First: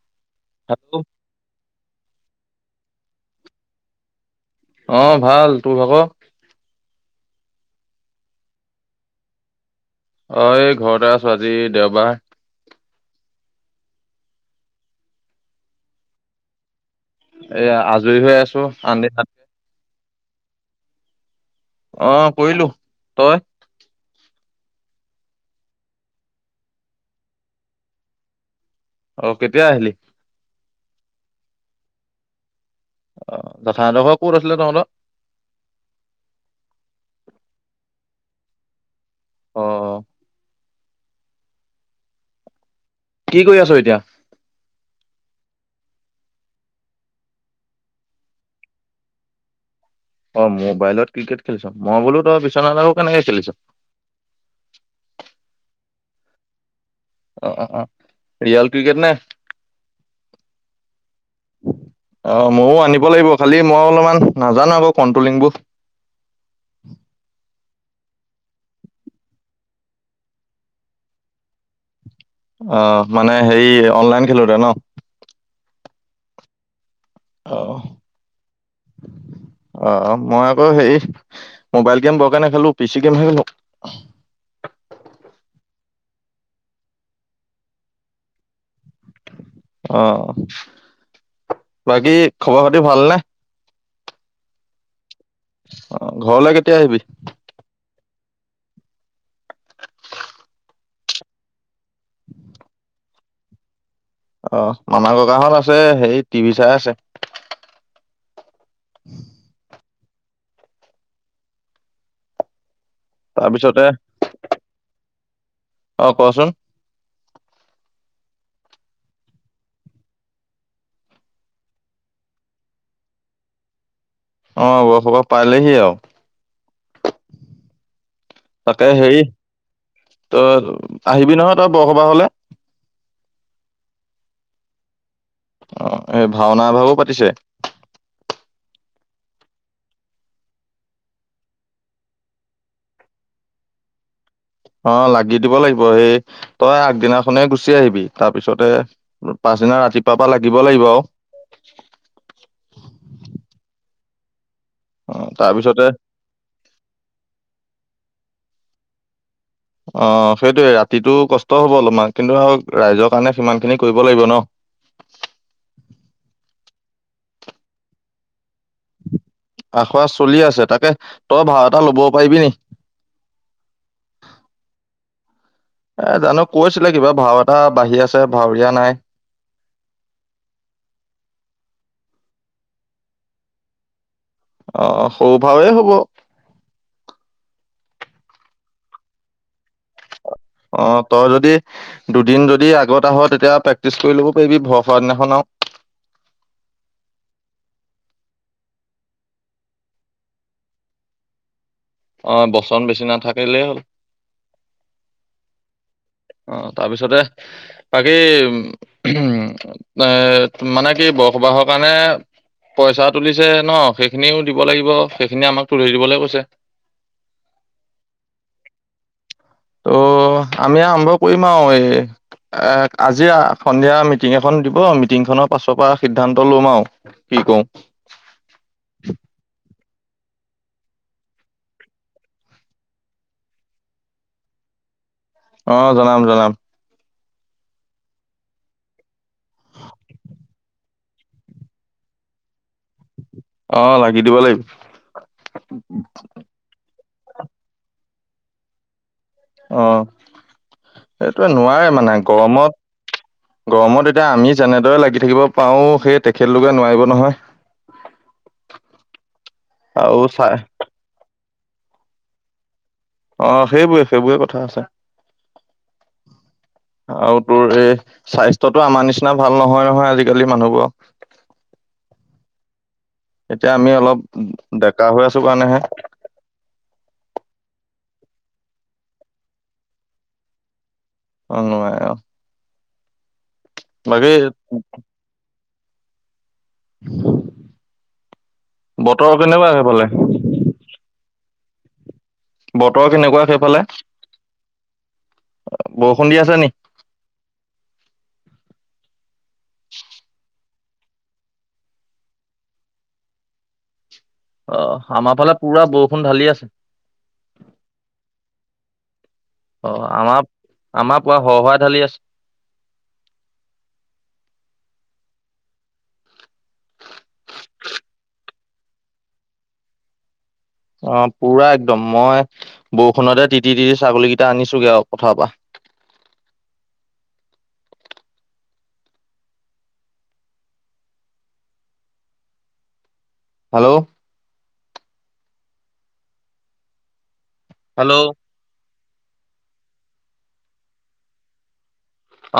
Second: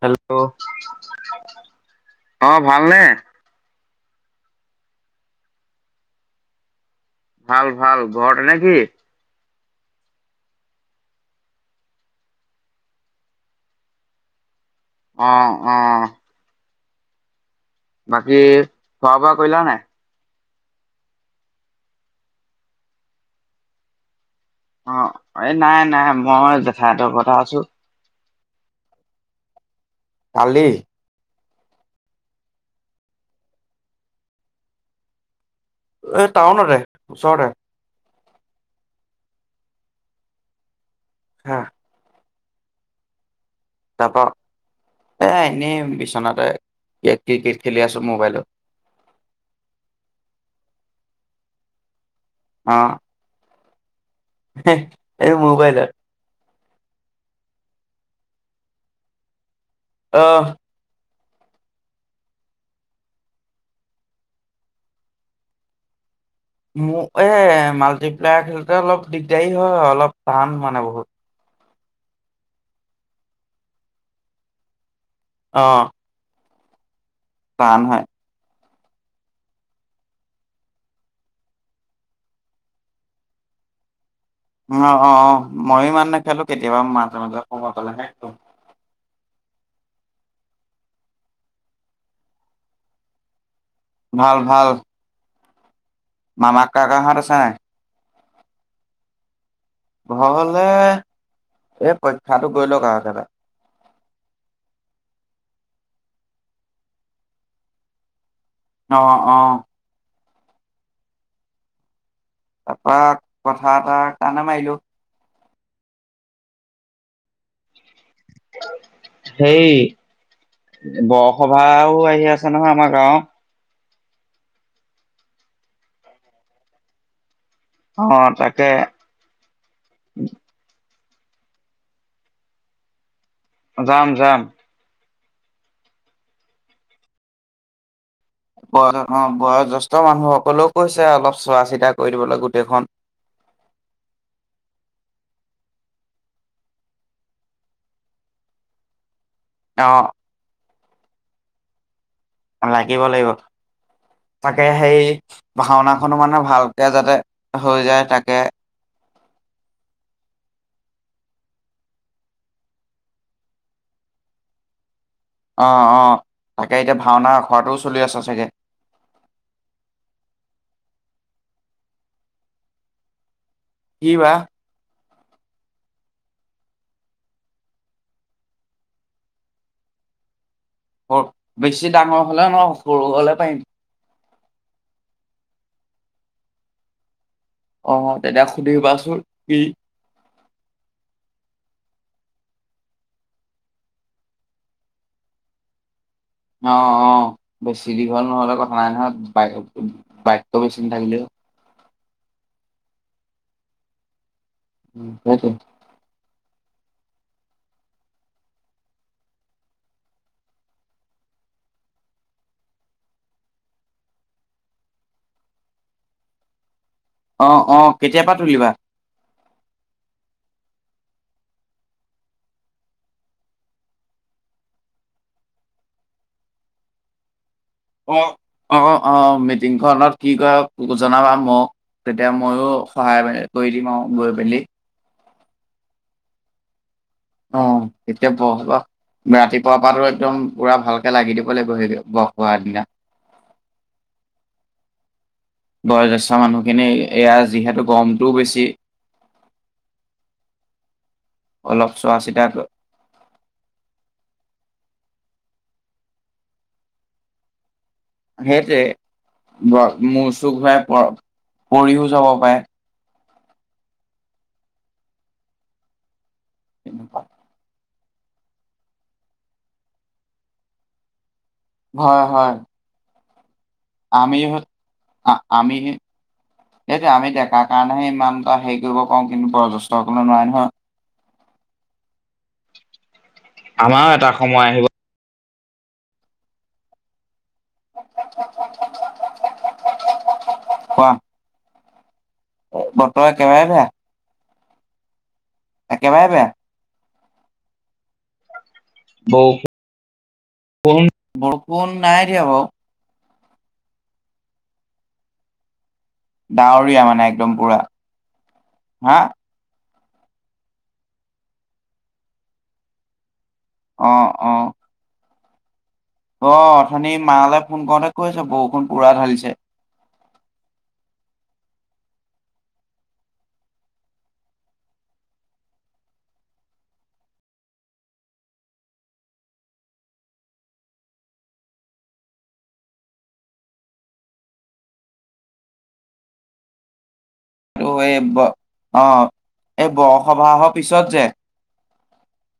Hello hello অ ভালনে অ ভাল তোৰ ভাগ ভাল ভাল ঘৰতে নেকি অ এই ঘৰতে আছো আজি দেওবাৰ আহ আহ এয়া আজৰি হৈ আছো খোৱা বোৱা কৰিলা নাই অ কৰিলো তই অ এই নাই নাই মই জেঠাইতৰ কথা আছো [unintelligible] অ কেতিয়া আহিলি কি [unintelligible] অ যঠডখৰ ক'ত আছিলে তহঁত [unintelligible] এই টাউনতে ওচৰতে অ [unintelligible] হা কি কৰি আছো এতিয়া তাৰপা এ এনেই বিচনাতে ক্ৰিকেট খেলি আছো মোবাইলত অ মোবাইলত ক্ৰিকেট খেলিছো মই বোলো ত বিচনাট আৰু কেনেকে খেলিছ [unintelligible] এনে মোবাইলত অ অ অ ৰিয়াল ক্ৰিকেট নে আহ আহ ময়ো আনিব লাগিব খালি মই অলপমান নাজানো আকৌ কন্ট্ৰলিংবোৰ মোক এই মাল্টিপ্লেয়াৰ খেলোতে অলপ দিগদাৰী হয় অলপ টান মানে বহুত [unintelligible] অ মানে হেৰি অনলাইন খেলোতে ন অ অ' টান হয় অ মই আকৌ হে মোবাইল গেম বৰ কে ণে খেলো পিচি গেম খেলো অ অ অ ময়ো ইমান নেখেলো কেতিয়াবা মাজে মাজে সমব পাললেহেটো অ বাকী খবৰ খাতি ভালনেে ভাল ভাল অ ঘৰলৈ মামাক কেতিয়া আহিবি কাকাহঁত আছে নাই? ঘৰলে এ পৰীক্ষাটো গৈ লক আৰু অ আমাৰ ককাহঁত আছে, সেই টিভি চাই আছে। অ অ তাৰপৰা কথা তাৰপিছতে এটা কণে মাৰিলো। অ, কচোন। সেই বৰসভাও আহি আছে নহয় আমাৰ গাঁওত। অ বৰসভা পালেহি আৰু। তাকে হেৰি তোৰ আহিবি নহয় তই বৰসভা হলে। যাম যাম। অ, এই ভাওনা এভাগো পাতিছে। অ বয়োজষ্ঠ মানুহ সকলেও কৈছে অলপ চোৱা চিতা কৰি দিবলৈ গোটেইখন। অ লাগি দিব লাগিব সেই তই আগদিনাখনেই গুচি আহিবি তাৰপিছতে পাছদিনা অ', ৰাতিপুৱাৰ পৰাা লাগিব লাগিব আৰু। লাগিব, লাগিব। তাকে সেই অ তাৰপিছতে ভাওনাখনো মানে ভালকে যাতে হৈ যায়। তাকে। অ সেইটোৱে ৰাতিটো কষ্ট হ'ব অলপমান কিন্তু আৰু ৰাইজৰ কাৰণে সিমান খিনি কৰিব লাগিব ন। অ অ তাকে এতিয়া ভাওনাৰ আখৰা টোও চলি আছে ছাগে? আখৰা চলি আছে তাকে, তই ভাও এটা ল'ব পাৰিবি নি? কিবা। এ জানো কৈছিলে কিবা ভাও এটা বাঢ়ি আছে ভাৱৰীয়া নাই। বৰ বেছি ডাঙৰ হ'লে নোৱাৰোঁ, সৰু হ'লে পাৰিম। আহ সৌভাৱেই হ'ব। অ, তেতিয়া সুধিবাচোন কি? অ তই যদি দুদিন যদি আগতে আহ তেতিয়া প্ৰেক্টিচ কৰি ল'ব পাৰিবি ভৰসা দিনাখন আৰু। অ, অ বেছি দীঘল নহ'লেও কথা নাই বা বাক্য বেছি নাথাকিলেও অ, বচন বেছি নাথাকিলেই হ'ল। উ সেইটো। অ, তাৰ পিছতে বাকী এ মানে কি বৰ সবাহৰ কাৰণে পইচা তুলিছে ন, সেইখিনিও দিব লাগিব, সেইখিনি আমাক তুলি দিবলৈ কৈছে। আহ অ কেতিয় পৰাা তুলিবা। ত' আমি আৰম্ভ কৰিম আৰু এই এ আজি সন্ধিয়া মিটিং এখন দিব, মিটিংখনৰ পাছৰ পৰা সিদ্ধান্ত লম আৰু কি কৰোঁ? অ, অ, অ, অ মিটিং। ঘনত কি কৰা জনাবা মোক তেতিয়া ময়ো সহায় কৰি দিম আৰু গৈ পেলি। অ, জনাম জনাম। অ, এতিয়া বৰ সবাহ ৰাতিপুৱাৰ পৰাতো একদম পুৰা ভালকে লাগি দিব লাগিব সেই বৰ সবাহৰ দিনা। অ, লাগি দিব লাগিব। বয়োজ্যেষ্ঠ মানুহখিনি এয়া যিহেতু গম ৰৰু বেছি। অ। সেইটোৱে অলপ নোৱাৰে চোৱা মানে চিতা গৰম গৰমত এতিয়া আমি যেনেদৰে লাগি থাকিব পাৰো সেই তেখেতলোকে নোৱাৰিব নহয়। সেইটোৱে আৰু মোৰ চাই চুখ হাই পৰ পঢ়িও যাব পাৰে অ সেইবোৰে সেইবোৰে কথা আছে তেনেকুৱা। আৰু তোৰ এ স্বাস্থ্যতো আমাৰ নিচিনা ভাল নহয়, নহয় আজিকালি মানুহবোৰৰ। হয় হয় এতিয়া অলপ আমি স ডেকা হৈ আ আছো আমি কাৰণেহে সে সেই যে আমি ডেকা কাৰণেহে ইমানটো হেৰি কৰিব কওঁ কন্তু পৰা যেষ্ট সকলে নোৱাই নহয় [unintelligible] উ আমাৰও এটা বাকী সময় আহিব [inaudible] বতৰ কেনেকুৱা আহেফালে কোৱা বতৰ কেনেকুৱা একেবাৰে সেইফালে বেয়া একেবাৰে বৰষুণ দি বেয়া। আছে নি? বৌ [inaudible] কোন বৰ কোন নাই দিয়া বাৰু অ আমাৰ ফালে পুৰা বৰষুণ। ঢালি আছে ডাৱৰীয়া মানে একদম পুৰা। হা? অ আমাৰ আমাৰ পুৰা হুৰহুৰে ঢালি আছে। অ অ অ অথনি মালৈ ফোন কৰোঁতে কৈছে বৰষুণ পু়ৰা ঢালিছে। অ পুৰা একদম মই বৰষুণতে তিতি তিতি ছাগলী কেইটা আনিছোঁ গে আৰু পথাৰৰ পৰা। হেল্ল' [unintelligible] অ এই বৰ সবাহৰ পিছত যে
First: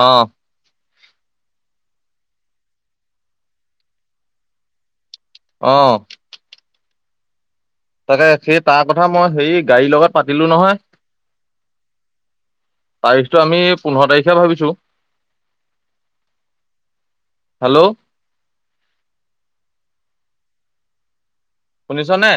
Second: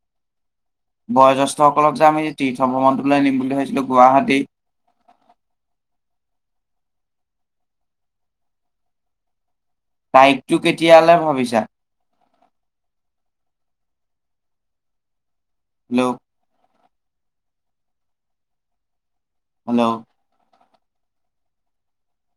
অ বয়োজ্েষ্ঠসকলক যে আমি তীৰ্থ ভ্ৰমণটোলৈ নিম বুলি ভাবছিলো গুৱাহাটী অ তাকে সেই তাৰ কথা মই হেৰি গাড়ীৰ লগত পাতিলো তাৰিখটো নহয় কেতিয়ালে ভাবিছা? তাৰিছতো আমি পোন্ধৰ তাৰিখে ভাবিছোঁ। হেল্ল' হেল্ল' হেল্ল' ঊননিছ নে